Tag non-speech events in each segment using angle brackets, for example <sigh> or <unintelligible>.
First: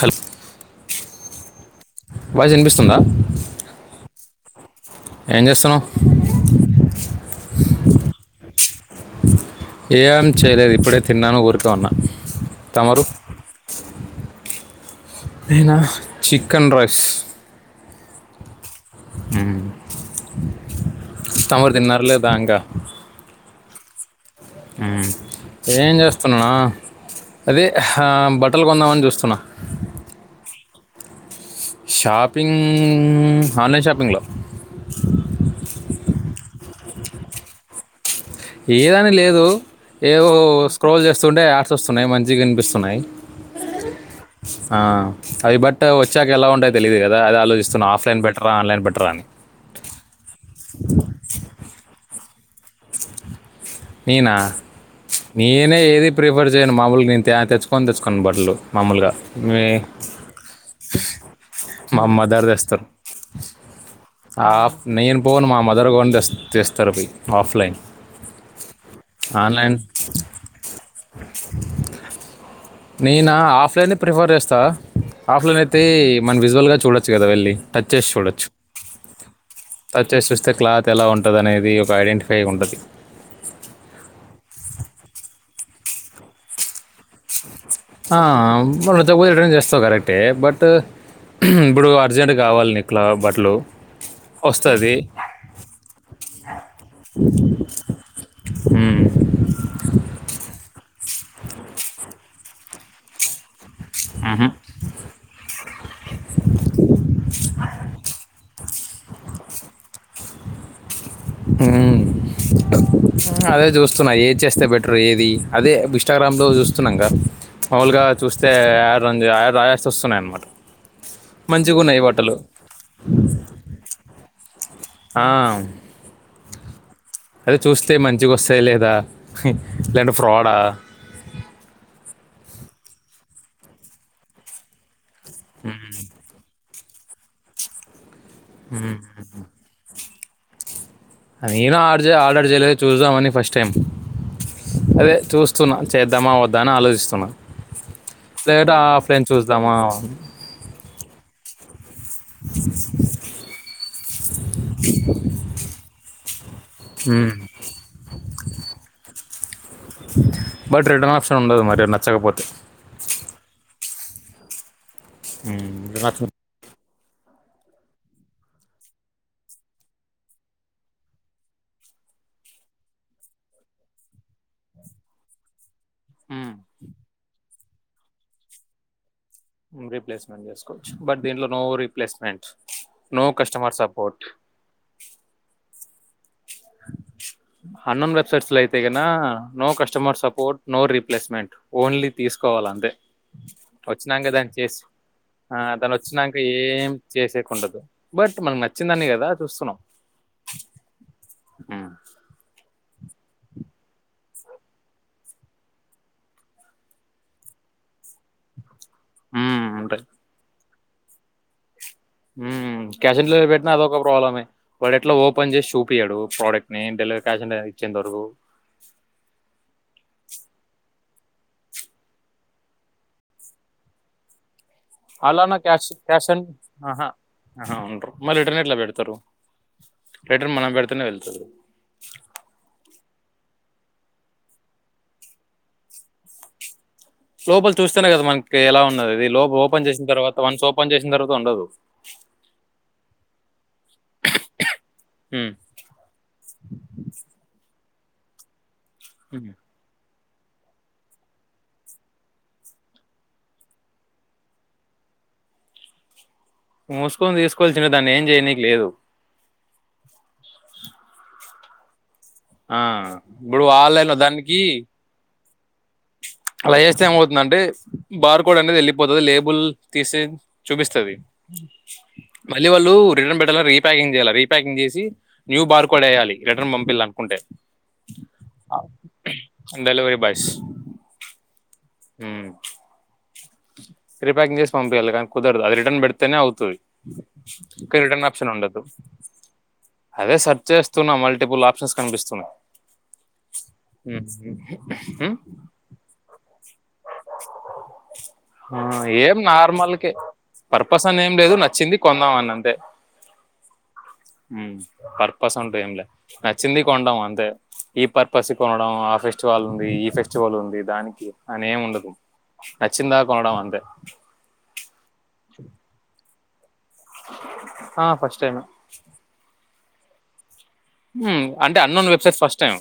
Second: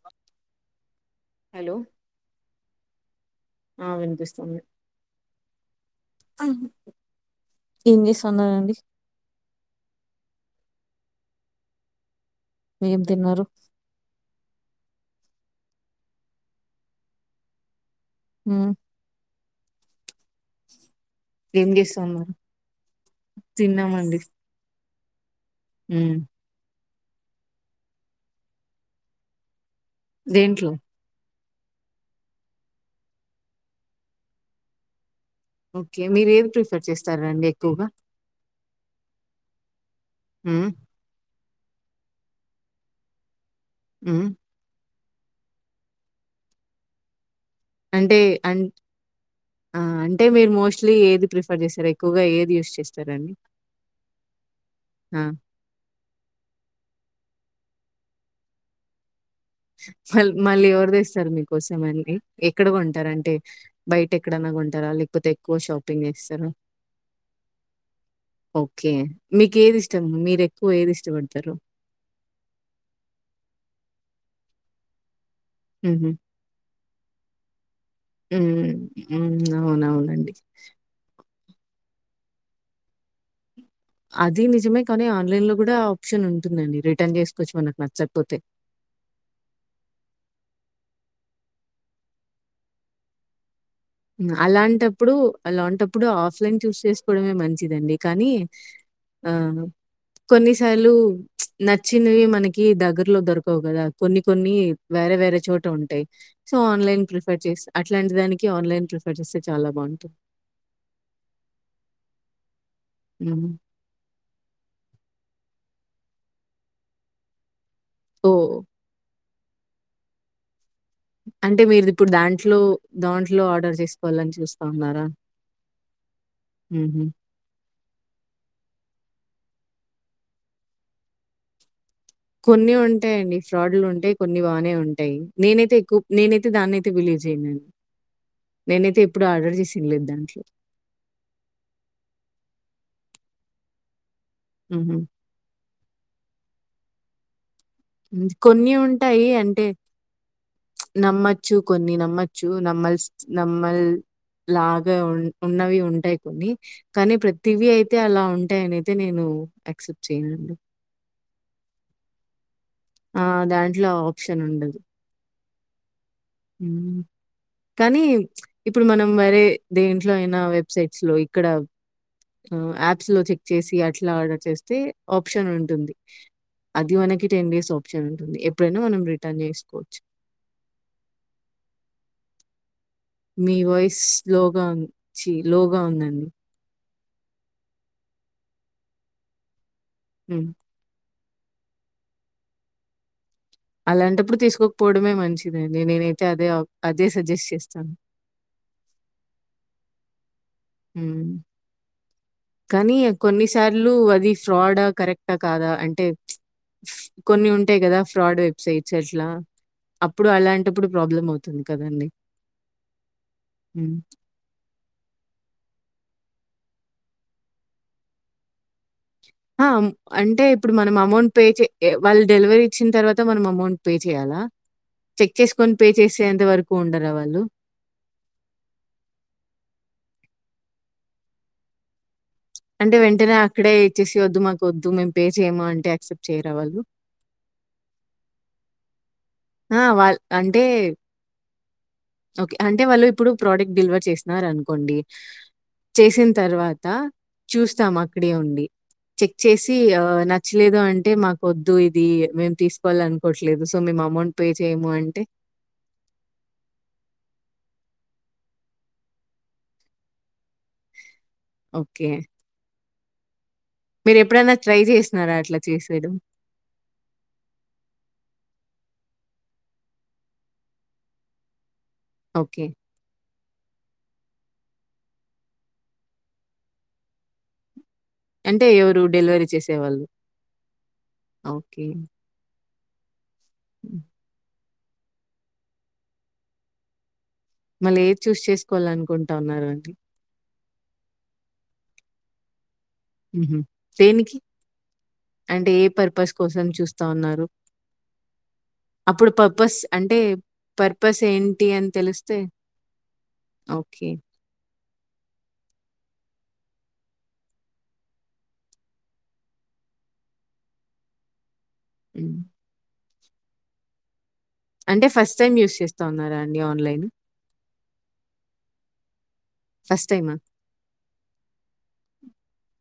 హల్ hello voice వినిపిస్తుందా ఆ వినిపిస్తుంది ఏం చేస్తున్నావు ఏం చేస్తున్నారండి ఏం చేయలేదు ఇప్పుడే తిన్నాను ఊరుకేఉన్నా ఏం తిన్నారు అనా చికెన్ రైస్ ఉం మ్ ఏం తమురు తిన్నారులేదా చేస్తున్నారు ఇంకా తిన్నామండి ఆ ఏం ఉమ్, చేస్తున్నానా అదే హా బట్టలు కొందామని చూస్తున్నా దేంట్లో షాపింగ్ ఆన్లైన్ షాపింగ్లో ఓకే మీరు ఏది ప్రిఫర్ చేస్తారండి ఎక్కువగా ఏదని లేదు ఏవో ఉమ్, స్క్రోల్ చేస్తుండే చూస్తున్నాయి మంచిగనిపిస్తున్నాయి ఉమ్. ఆ అవి బట్ వచ్చాక ఎలా ఉంటయి తెలిదు కదా అది ఆలోచ అంటే అ అంటే మీరు మోస్ట్లీ ఏది ప్రిఫర్ చేసారు ఎక్కువగా ఏది యూస్ చేస్తారండి నేనా ఆ, నేనే ఏది ప్రిఫర్ చేయను మామూలు నేను తే తెచ్చును ని తెచ్చుకని బట్టలు మామూలుగా మీ మ మళ్ళీ ఎవరుదిస్తారు మీకోసం అ మా మదర్ ఎక్కడ తెస్తారు కొంటారా అంటే బయట ఎక్కడనా ఆఫ్ కొంటారా నేను లేకపోతే పోను ఎక్కువ మా మదర్ షాపింగ్ కొని తెస్- చేస్తారా తెస్తారు అవి ఆఫ్లైన్ ఓకే మీకు ఆన్లైన్ ఏది ఇష్టము మీరు ఎక్కువ ఏది ఇష్టపడతారు నేను ఆఫ్లైన్ని ప్రిఫర్ చేస్తా ఆఫ్లైన్ అయితే ఉమ్, మనం విజువల్గా చూడొచ్చు కదా వెళ్ళి టచ్ చేసి చూడొచ్చు హ్మ్. హ్మ్. టచ్ చేసి అవునవునండి. చూస్తే క్లాత్ ఎలా ఉంటుంది ఉంటద అనేది ఒక ఐడెంటిఫై ఉంటంది అది నిజమే కానీ ఆన్లైన్ లో కూడా ఆప్షన్ ఉంటుందండి రిటర్న్ చేస్త ఆ మ తక్పోతే ట్రైన్ చేస్తావు కరెక్టే బట్ ఇప్పుడు అర్జెంట్ కావాలిని ఇట్లా బట్టలు వస్తుంది అలాంటప్పుడు అలాంటప్పుడు ఆఫ్లైన్ చూస్ చేసుకోవడమే మంచిదండి కానీ ఆ కొన్నిసార్లు నచ్చినవి మనకి దగర్ లో దరకావు కదా కొన్ని మ్మ్. కొన్ని వేరే వేరే చోట ఉంటాయి సో ఆన్లైన్ ప్రిఫర్ చేసి అట్లాంటి దానికి ఆన్లైన్ చేస్తే చా బాగుంటాయి హ్మ్ హ్మ్. అదే చూస్తున్నా ఏది చేస్తే బెటర్ ఏది అదే ఇన్స్టాగ్రామ్ లో చూస్తున్నాం క మాములుగా చూస్తే ఓహ్! ఆరు రం యాడ్స్ వస్తున్నాయి అన్నమాట అంటే మీరు ఇప్పుడు దాంట్లో దాంట్లో ఆర్డర్ చేసుకోవాలని చూస్త ఆ హుహు. అదే చూస్తే మంచిగ వస్తాయి లేదా లే అంటే ఫ్ర్రాడ ఆ కొన్ని ఉంటాయండి ఫ్రాడ్లు ఉంటాయి కొన్ని బాగానే ఉంటాయి నేనైతే ఎక్కు నేనైతే దాన్నే విలేజ్ ఎందని నేనైతే ఎప్పుడు ఆర్డర్ చేసింది లేదు దానికి నేను ఆర్డర్ చేయ ఆర్డర్ చేయలేదు చూసుద్దమని ఫస్ట్ టైం హుహు. అదే చూస్తున్న చేద్దామ వద్ద అని ఆలోచిస్తున్న కొన్ని ఉంటాయి అంటే చూ నమ్మచ్చు కొన్ని నమ్మచ్చు నమ్మాల్స్ నమ్మల్ లాగా ఉ ఉన్నవి ఉంటాయి కొన్ని కానీ ప్రతివి అయితే అలా ఉంటాయని అయితే నేను యాక్సెప్ట్ చేయనండి. బట్ రిటర్న్ ఆప్షన్ ఉండదు మరి నచ్చకపోతే ఆ దాంట్లో ఆప్షన్ ఉండదు. మ్ రాచు కనీ ఇప్పుడు మనం వేరే దేంట్లో అయిన వెబ్సైట్స్లో ఇక్కడ యాప్స్లో చెక్ చేసి అట్లా ఆర్డర్ చేస్తే ఆప్షన్ ఉంటుంది. ఆప్షన్ అది మనకి టెన్ డేస్ ఆప్షన్ ఉంటుంది. ఎప్పుడైన మనం రి రీప్లేస్మెంట్ చేస్కోవచ్చు బట్ దీంట్లో నో రిప్లేస్మెంట్స్ మీ వాయిస్ స్లోగా ఉం చి లోగా ఉందండి అన్నోన్ వెబ్సైట్స్లో అయితే గిన నో కస్ customer hmm. Support no replacement only తీసుకోవాల అంతే వచ్చినాక అలాంటప్పుడు దాన్ని చేస్ తీసుకోకపోవడమే ఆ మంచిదండి. నేనైతే తనొచ్చినాక అదే ఆప్ ఏం అదే సజెస్ట్ చేసేకుండదు. చేస్తాను. బట్ మనం నచ్చిందాన్నే కదా చూస్తున్నాం. మ్ ఉమ్, కాని కొన్నిసార్లు అది ఫ్రాడా కరెక్ట కాదా అంటే కొన్ని ఉంటాయి కదా ఫ్రాడ్ వెబ్సైట్ సైట్ల ఉమ్, అప్పుడు అలాం ఎప్పుడు ప్రాబ్లమ్ అవుతుంది. కదండీ! హ్మ్ క్యాష్ ఆన్ డిలివరి పెట్టిన హ్మ్. అదొక ప్రాబ్లమే వాడేట్ల ఓ ఓపెన్ చేసి చూపియడు ప్రొడక్ట్ని డెలివరీ క్యాష్ అన్ డెలివరీ ఇచ్చేంత వరకు ఆ అంటే ఇప్పుడు మనం అమౌంట్ పే చే వాళ్ డెలివరీ ఇచ్చిన తర్వాత మనం అమౌంట్ పే చేయ్యాలా అలానా క్యాష్ క్యాష్ అం ఆహా ఉండరా వాళ్ళు? ఆ ఉండరు మళ్ళీ రిటర్న్ ఎట్ల పెడ్తరు. రిటర్న్ మనం పెడ్తేనే వెళ్తదు. అంటే వెంటనే అక్కడే ఇచ్చేసి వద్దు మాకు వద్దు మేం పే చేయమా అంటే యాక్సెప్ట్ చేయరా వాళ్ళు లోపల చూస్తేనే కదా మనకి ఎలా ఉన్నది ఇది లోపల ఆ ఓపెన్ చేసిన వా తర్వాత వన్స్ అంటే ఓపెన్ చేసిన తర్వాత ఉండదు ఓకే అంటే వాళ్ళు ఇప్పుడు ప్రొడక్ట్ డెలివర్ చేసినార్ అన్కోండి ఉమ్. చేసిన తర్వాత చూస్తామా అక్కడే ఉండి చెక్ చేసి ఆ నా నచ్చలేదు అంటే మాకు వద్దు ఇది మేం తీస్కోవాల్ అన్కోట్లేదు సో మేం అమౌంట్ పే చేయము అంటే ముస్కోని తీస్కోవల్సిన దాన్ని ఏం చేయనికి లేదు ఓకే ఆ ఇప్పుడు ఆన్లైన్ లో మీరెప్పుడైనా దానికి ట్రై చేసినారా అట్లా తీసేడం అలా చేస్తే ఏమౌతుందంటే బార్ కోడ్ అనేది ఎళ్ళిపోతది లేబుల్ తీసి చూపిస్తది ఓకే. మళ్ళీ వాళ్ళు రిటర్న్ పెట్టలా రీప్యాకింగ్ చేయాలా రీ ప్యాకింగ్ చేసి న్యూ బార్ ఏయాలి రిటర్న్ పంపిలనుకుంటే అంటే ఎవరు డెలివరీ చేసేవాళ్ళు అవు ఊ హ్మ్. ప్రిప్యాకింగ్ చేస్ పంపియాలే గాని కుదరదు అది రటర్న్ పెడతేనే అవుతది ఇక మళ్ళీ ఏది రిటన్ చూస్ ఆప్షన్ ఉండదు చేసుకోవాలనుకుంటా ఉన్నారు అండి? అదే స చేస్తున్నా మల్టిపుల్ ఆప్షన్స్ కనిపిస్తున్నాయి ఉహు దేనికి అంటే ఏ పర్పస్ కోసం చూస్తా ఉన్నారు అప్పుడు ఏం పర్పస్ నార్మల్కి అంటే పర్పస్ అని ఏం లేదు ఏంటి అని నచ్చింది తెలిస్తే కొందామని అంతె ఓకే. ఉ పర్పస్ అంటు ఏం లే నచ్చింది కొండం అంతే ఈ పర్పస్ కొనడం ఆ ఫెస్టివల్ ఉంది ఈ ఫెస్టివల్ ఉంది దానికి అనేేము ఉండదు హ్మ్. న చిన్న కొనడం అంతే అంటే ఫస్ట్ టైమ్ యూస్ చేస్తా ఉన్నారా డి ఆన్లైన్ ఆ ఫస్ట్ టైమే ఫస్ట్ టైమా ఊ అంటే unknown website first time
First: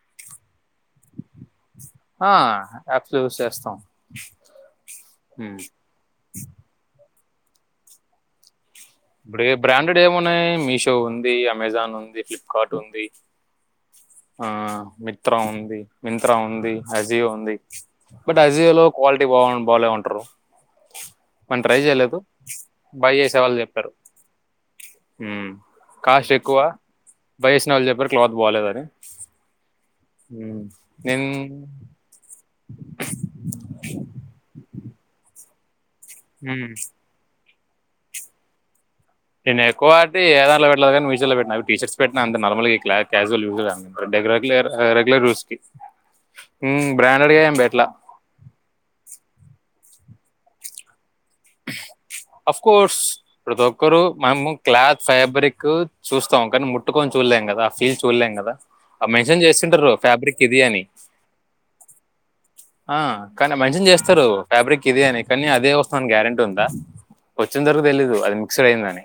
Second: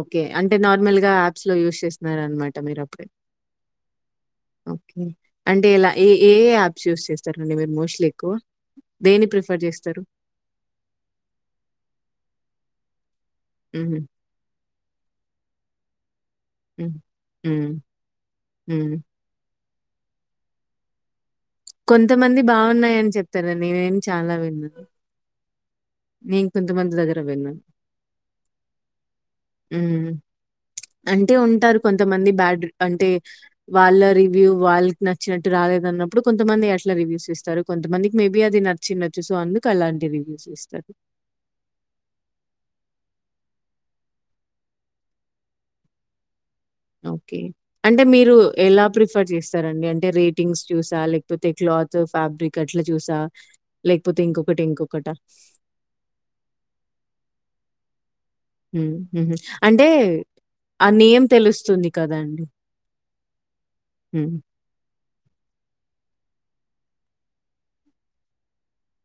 okay అంటే నార్మల్ గా యాప్స్ లో యూస్ చేసున్నారన మాట మీరు ఒకరే యాప్స్ యూస్ చేస్తాం ఓకే అంటె ఇలా ఏ ఏ అప్స్ యుస్ చెస్ సరేనండి మీరు మోస్ట్లీ ఎక్కువ దేన్ని ఇప్పుడు ఏ ప్రిఫర్ బ్రాండెడ్ చేస్తారు? ఏమున్నాయి మీషో ఉంది అమెజాన్ ఉంది ఫ్లిప్ కాటు ఉంది హుహు. ఆ మిత్ర ఉంది మింత్రా ఉంది హ్మ్. అజియో ఉంది హ్మ్. బట్ అజియో లో హ్మ్. క్వాలిటీ బాగుం వాలే ఉంటరు కొంతమంది బాగున్నాయని చెప్తారు నేనేం చాలా విన్న ఊ కాస్ట్ ఎక్కువ విన్నాను. బయసిన వాళ్ళు చెప్పారు క్లాత్ బాలేదని హ్మ్. నేను ఊ నెన్ బడ్ అంటే వాళ్ళ రివ్యూ వాళ్ నచ్చినట్టు రాలేదన్న ఇప్పుడు కొంతమంది ఉమ్. అట్లా రివ్యూస్ ఇస్తారు కొంత మందికి మే బి అది చినొచ్చు సో అందుకు అలాంటి రివ్యూస్ ఇస్తారు షర్ట్స్ పెట్టిన టీచర్స్ పెట్టిన అంతే నార్మల్ ఈ క్లాతు పెట్టిన రేగులర్ యూస్ కి ఓకే అంటే మీరు ఎలా ప్రిఫర్ చేస్తారండి రేటింగ్స్ చూసా లేక అఫ్ కోర్స్ ప్రతి ఒక్కరూ లేకపోతే మేము ఇంకొకటి క్లాత్ ఇంకొకటా? ఫైబ్రిక్ చూస్తాము కానీ ముట్టుకొం చూడ్లెమ్ కదా ఫీ హ్మ్ అంటే ఫ్యాబ్రిక్ ఇది అని ఆ నెమ్ తెలుస్తుంది కదా అండి ఆ కానీ మెన్షన్ చేస్తారు ఫ్యాబ్రిక్ ఇది అని కానీ అదే వస్తుందని గ్యారంటీ ఉందా వచ్చింతవరకు తెలీదు అది మిక్స్డ్ అయిందని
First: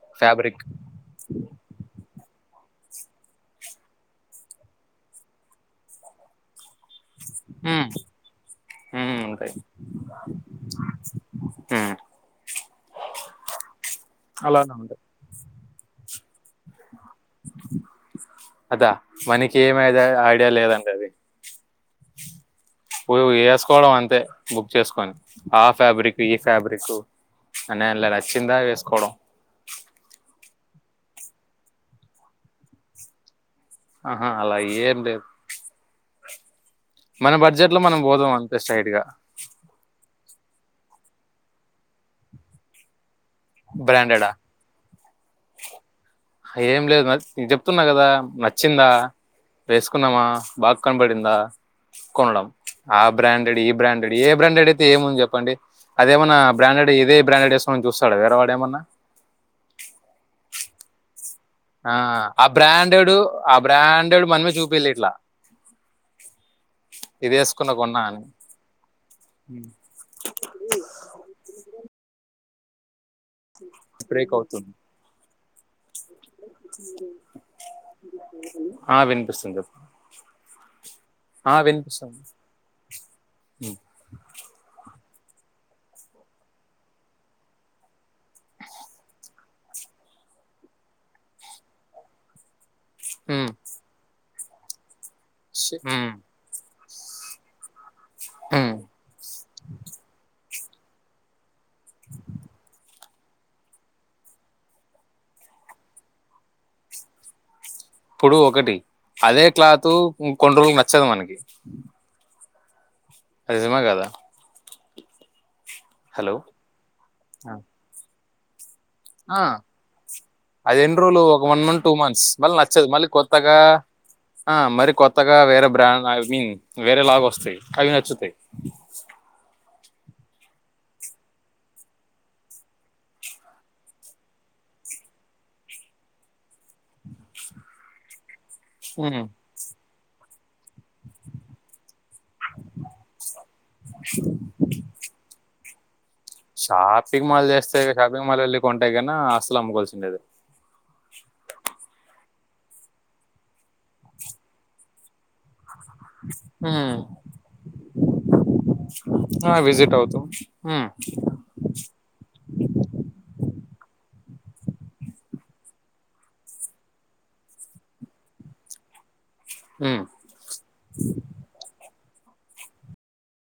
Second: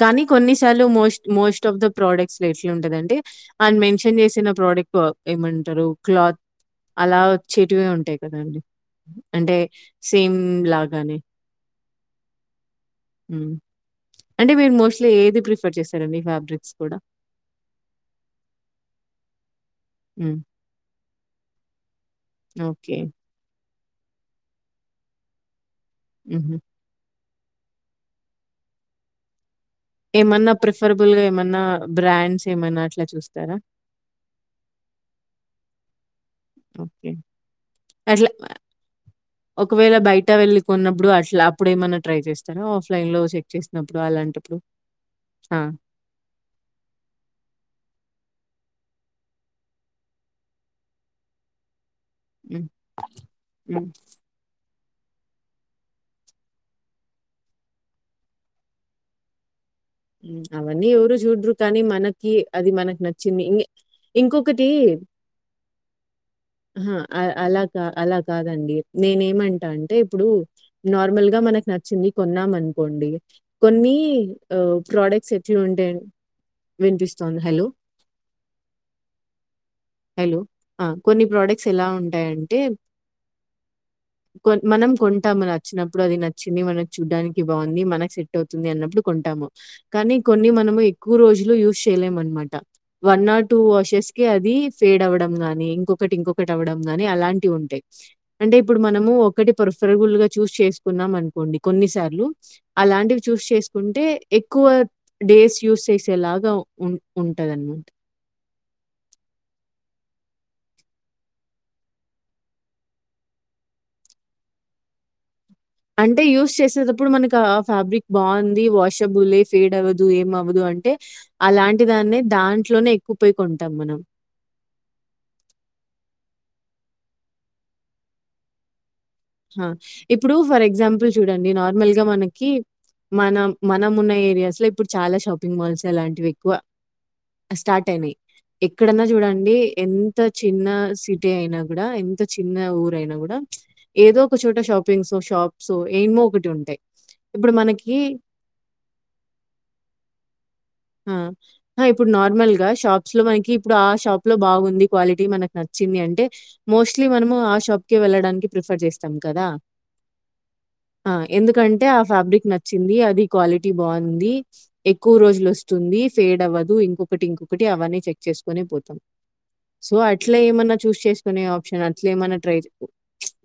కానీ ఫ్యాబ్రిక్ కొన్నిసార్లు most most of the product <unintelligible> ఎట్లా ఉంటదంటే ఆన మెన్షన్ చేసిన ప్రోడక్ట్ ఏమంటారు క్లాత్ అలా వచ్చేటివే ఉమ్, ఉంటాయి కదండి ఉమ్, ఉంటాయి అంటే సేమ్ లాగానే ఉమ్. అంటే అలానే మీరు ఉంటాయి మోస్ట్లీ ఏది ప్రిఫర్ ప్రిఫర్ చేశార మీ ఫ్యాబ్రిక్స్ కూడా? అదా మనకి ఏమి హ్మ్. ఐడియా లేదండి అది ఓకే. పో కోవడం అంతే బుక్ చేసుకొని ఆ ఫ్యాబ్రిక్ ఈ హుహు. ఫ్యాబ్రికు అని అనల నచ్చిందా వేసుకోవడం ఏమన్నా ప్రిఫరబుల్ గా ఏమన్నా బ్రాండ్స్ ఏమన్నా అట్లా చూస్తారా ఆహ అలా ఏం లేదు ఓకే. మన బడ్జెట్ లో మనం అట్లా పోదాం అంతే స్ట్రెయిట్ గా ఇట్ట వెళ్ళి కొన్నప్పుడు <unintelligible> అప్పుడు ఏమన్నా ట్రై చేస్తార ఆఫ్లైన్ లో చెక్ చేసినప్పుడు బ్రాండెడా అలాంటప్పుడు ఆ ఏం లేదు మ నేను చెప్తున్న కదా నచ్చిందా వేసుకున్నామా బాగా కనబడిందా కొనడం హ్మ్. ఆ బ్రాండెడ్ ఈ హ్మ్. బ్రాండెడ్ ఏ బ్రాండెడ్ తే ఏముంది చెప్పండి అదేమన్నా బ్రాండెడ్ ఇదే బ్రాండెడ్ వేస్తామని చూస్తాడా వేరేవాడు ఏమన్నా అవన్నీ ఎవరు చూడ్రు ఆ ఆ బ్రాండెడ్ ఆ ఇంగ బ్రాండెడ్ మనమే చూపియ్యాలిట్ల ఉహు అ అలా కా కొన్నా అలా అని కాదండి నేనేమంటా అంటే ఇప్పుడు నార్మల్ గా మనకు నచ్చ చింది కొన్నామనుకోండి కొన్ని బ్రేక్ అవుతుంది ప్రోడక్ట్స్ ఎ ఎట్లుంటాయి వినిపిస్తోంది. హలో! ఆ వినిపిస్తుంది చే హలో! ఆ కొన్ని ప్రోడక్ట్స్ ఎలా ఉంటాయంటే ఉమ్, కొ మనం కొ కొంటాము నచ్చినప్పుడు అది నచ్చింది మనం చూడ్డానికి బాగుంది మనకి సెట్ అవుతుంది అన్నప్పుడు కొంటాము కానీ కొన్ని మనము ఎక్కువ రోజులు యూజ్ చేయలేము అన్నమాట one or um, two washes అది ఫేడ్ అవ్వడం గాని ఇంకొ బట్ ఇంకొకటి అవడం గాని అలాంటివి ఉంటాయి అంటే ఉమ్. ఇప్పుడు మనము ఒకటి ప్రర్ఫరబుల్ గా చూస్ చేస్త కున్నాం అనుకోండి కొన్నిసార్లు అలాంటివి చూస్ చేసుకుంటే ఎక్కువ డేస్ యూస్ చేసేలాగా ఉ ఉంటదానమాట ఇప్పుడు ఒకటి అదే క్లాత్ ఇంకొన్ని రోజులకి నచ్చదు మనకి నిజమా కాదా అంటే యూస్ చేసేటప్పుడు మనకి ఆ ఫ్యాబ్రిక్ బాగుంది వా ఆ అది ఎన్ని రోజులు ఒక వన్ మంత్ అలాంటి టూ దాన్నే మంత్స్ మళ్ళీ నచ్చదు దాంట్లోనే మళ్ళీ ఎక్కువ పోయి కొత్తగా కొంటాం మనం. ఆ మరీ కొత్తగా వేరే బ్రాండ్ మి వేరే లాగా వస్తాయ్ అవి నచ్చుతాయ్ హ ఇప్పుడు ఫర్ ఎగ్జాంపుల్ చూడండి నార్మల్గా మనకి మన మనం ఉన్న ఏరియాస్ లో ఇప్పుడు చాలా షాపింగ్ మాల్స్ ఇలాంటివి ఎక్కువ స్టార్ట్ అయినాయి ఎక్కడన్నా హ్మ్. చూడండి ఎ ఇంత చిన్న సిటీ అయినా కూడా ఎం ఎంత చిన్న ఊరైనా కూడా ఏదో ఒక చోట shoppings shop so shopping mall చేస్తే షాపింగ్ మాల్ వెళ్ళి కొంటాయి కన అస్తులు అమ్ముకోవాల్సిండేది అ హ ఇప్పుడు న నార్మల్ గా షాప్స్ లో మనకి ఇప్పుడు ఆ షాప్ లో బాగుంది క్వాలిటీ మన నచ్చింది అంటే హ్మ్. మోస్ట్లీ మనము ఆ షాప్క వెళ్ళడానికి ప్రిఫర్ చేస్తాం కదా ఆ! విజిట్ అవుతాం హ్మ్. అ ఎందుకంటే ఆ ఫ్యాబ్రిక్ నచ్చింది అది క్వాలిటీ బాగుంది ఎక్కువ రోజులు వస్ తుంది ఫేడ్ అవ్వదు ఇంకొకటి ఇంకొకటి అవన్నీ చెక్ చేసుకునే పోతాం సో హ్మ్. అట్లా ఏమన్నా చూస్ చేసుకునే ఆప్షన్ అ అట్లేమన్న ట్రై చే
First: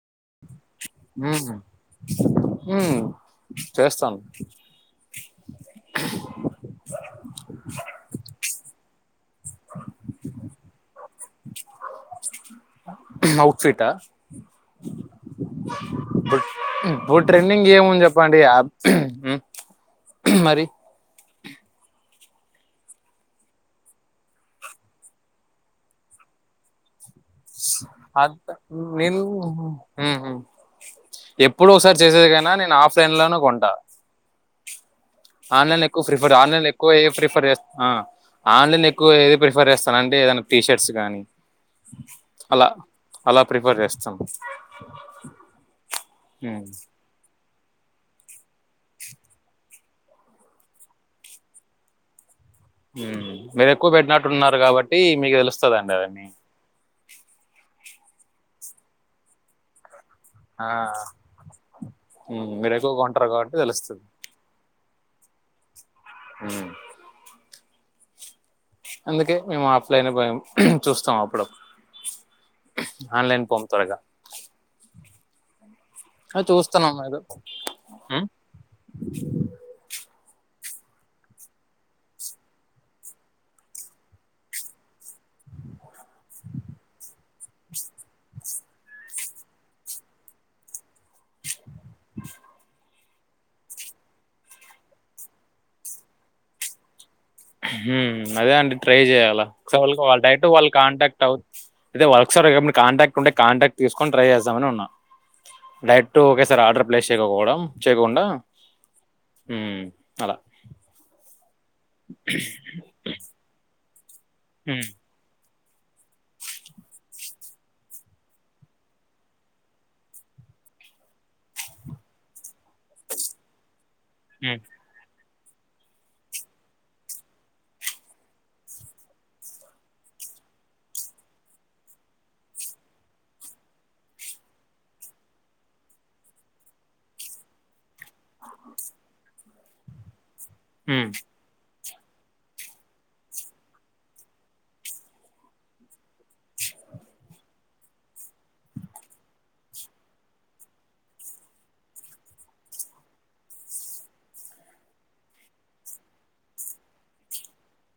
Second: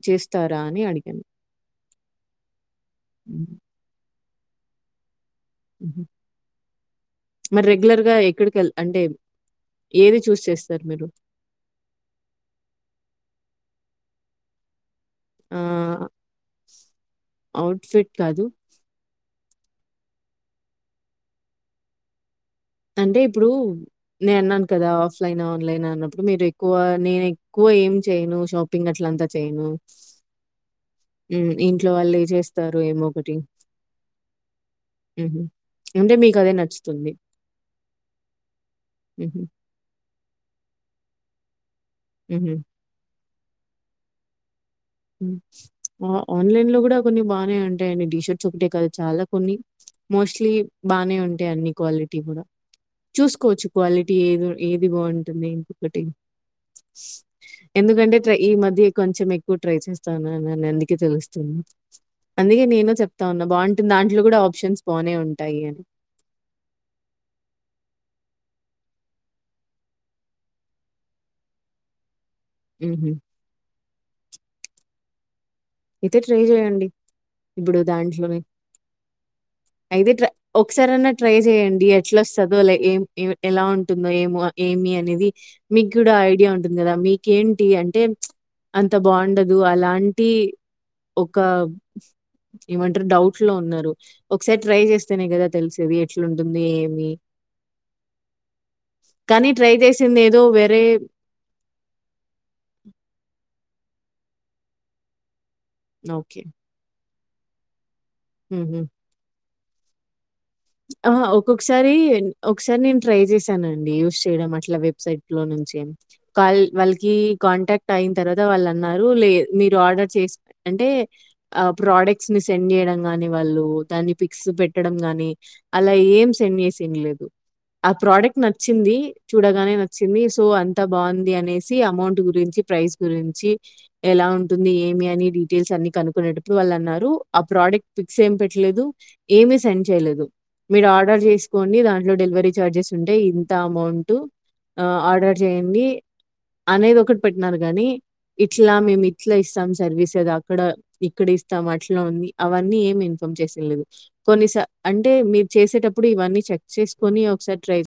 చేస్తార్ హ్మ్. చేస్తాను మరి రెగ్యులర్ గా ఎక్కడికి వె అంటే ఏది చూస్ చేస్తారు మీరు ఔట్ సైట్ ఆహ్, ఇప్పుడు ఇప్పుడు ట్రెండింగ్ ఏముంది అవుట్‌ఫిట్ చెప్పండి కాదు. మరి అంటే ఇప్పుడు నేను అన్నాను కదా ఆఫ్లైన్ ఆన్లైన్ అన్నప్పుడు మీరు ఎక్కువ నేను అ నేను చేయను. హ్మ్. ఎప్పుడు ఇంట్లో ఒకసారి వాళ్ళే చేసేదికైనా నేను చేస్తారు ఏమో ఆఫ్లైన్ ఒకటి. లోనే కొంటా హుహు. ఆన్లైన్ ఎక్కువ అంటే ప్రిఫర్ మీకదే ఆన్లైన్ ఎక్కువ ఏ నచ్చుతుంది. ప్రిఫర్ చేస్త ఆ ఆన్లైన్ లో ఎక్కువ ఏద హుహు. ప్రిఫర్ చేస్తాన అంటే ఏదై షర్ట్స్ కానీ హ అలా అలా ప్రిఫేర్ చేస్తాం ఆన్లైన్ లో కూడా కొన్ని బాగు ఉంటాయండి షర్ట్ చుటే కదా చాలా కొన్ని మోస్ట్లీ బానే ఉంటాయి అన్ని క్వాలిటీ కూడా చూసుకోవచ్చు మీరు ఎక్కువ క్వాలిటీ ఏది పెట్టినట్టున్నారు ఏది కాబట్టి మీకు బాగుంటుంది తెలుస్తుందండి ఇంకొకటి అవన్నీ ఎందుకంటే ఈ మధ్య కొంచెం ఎక్కువ ట్రై ఆ అందుకే తెలుస్తున్నా ఉమ్, అందుకే మీరు ఎక్కువ నేను చెప్తా కొంటారు ఉన్నా కాబట్టి బాగుంటుంది తెలుస్తుంది దాంట్లో కూడా ఆప్షన్స్ పోనే ఉంటాయి అని హ అందుకే మేము ఆఫలైన్ పో చూస్తాం అప్పుడు హుహు. ఆన్లైన్ ఫమ్ త్వరగా అయితే ఆ, ట్రై చేయండి చూస్తున్నాం ఏదో ఇప్పుడు దాంట్లోనే అయితే ట ఒకసార అనా ట్రై చెయండి ఎట్లా వస్తుందో లై ఏం ఎలా ఉంటుందో ఏమ ఏమి అనేది మీకు కూడా ఐడియా ఉంటుంది కదా మీ ఏంటి అంటే అంత బాగుండదు అలాంటి ఒక ఏమంటారు డౌట్ లో ఉన్నారు ఒకసారి ట్రై చేస్తేనే కదా తెలిసేది ఎట్లాంటుంది ఏమి అదే అండి ట్రై చేయాలి కానీ ట్రై ఒకసారిళ్ళ వాళ్ళ జేసిందేదో డైక్ట్ వాళ్ళ వేరే కాంటాక్ట్ అవు అద వాళ్ళ ఒకసారి కాంటాక్ట్ ఉంటే కాంటాక్ట్ తీసుకొని ట్రై చేస్తామని ఉన్నా డరెట్ ఓకే. ఓక స ఆర్ ప్లేస్ చేకపోవడం చేయకుండా హుహు. హ్మ్ అలా ఆ ఓక్ ఒకోసారి ఒకసారి నేను ట్రై చేశానండి. తియ్డం అట్లా హ్మ్ వెబ్సైట్ లో నుంచి గ్రేమ్ కాల్ వాళ్కి కాంటాక్ట్ అయిన్ తర్వాత వాళ్ళు అన్నారు. లే మీరు ఆర్డర్ చేసుకు అంటే ఆ ప్రొడక్ట్స్ ని సెండ్ చేయడం గాని వాళ్ళు. దాన్ని పిక్స్ హ్మ్ పెట్టడం, గాని అలా ఏం సెండ్ చేసిన్లేదు. ఆ ప్రోడక్ట్ నచ్చింది చూడగానే నచ్చింది. సో అంత బావుంది, అనేసి అమౌంట్ గురించి, ప్రైస్ గురించి ఎలా ఉంటుంది. ఏమి అని డీటెయిల్స్ అన్ని కనుకునేటప్పుడు వాళ్ళన్నారు. ఆ ప్రోడక్ట్ ఫిక్స్ ఏమి పెట్టలేదు, ఏమి సెండ్ చేయ్లేదు. మీరు హ్మ్ ఆర్డర్ చేసుకోండి దాన్ లో డెలివరీ చార్జెస్ ఉంటై. ఇంత అమౌంట్ ఆర్డర్ చేయండి. అనేది ఒకటి పెట్టినర్ గాని, ఇట్లా మేం ఇట్లా ఇస్తాం, సర్వీస్ అక్కడ ఇక్కడ ఇస్తాం, అట్లా ఉంది అవన్నీ ఏం ఇన్ఫచేస్లేదు. కొనిసా అంటే అంటే మీరు చేసేటప్పుడు ఇవన్నీ చెక్ చేసుకొని. ఒకసారి ట్రై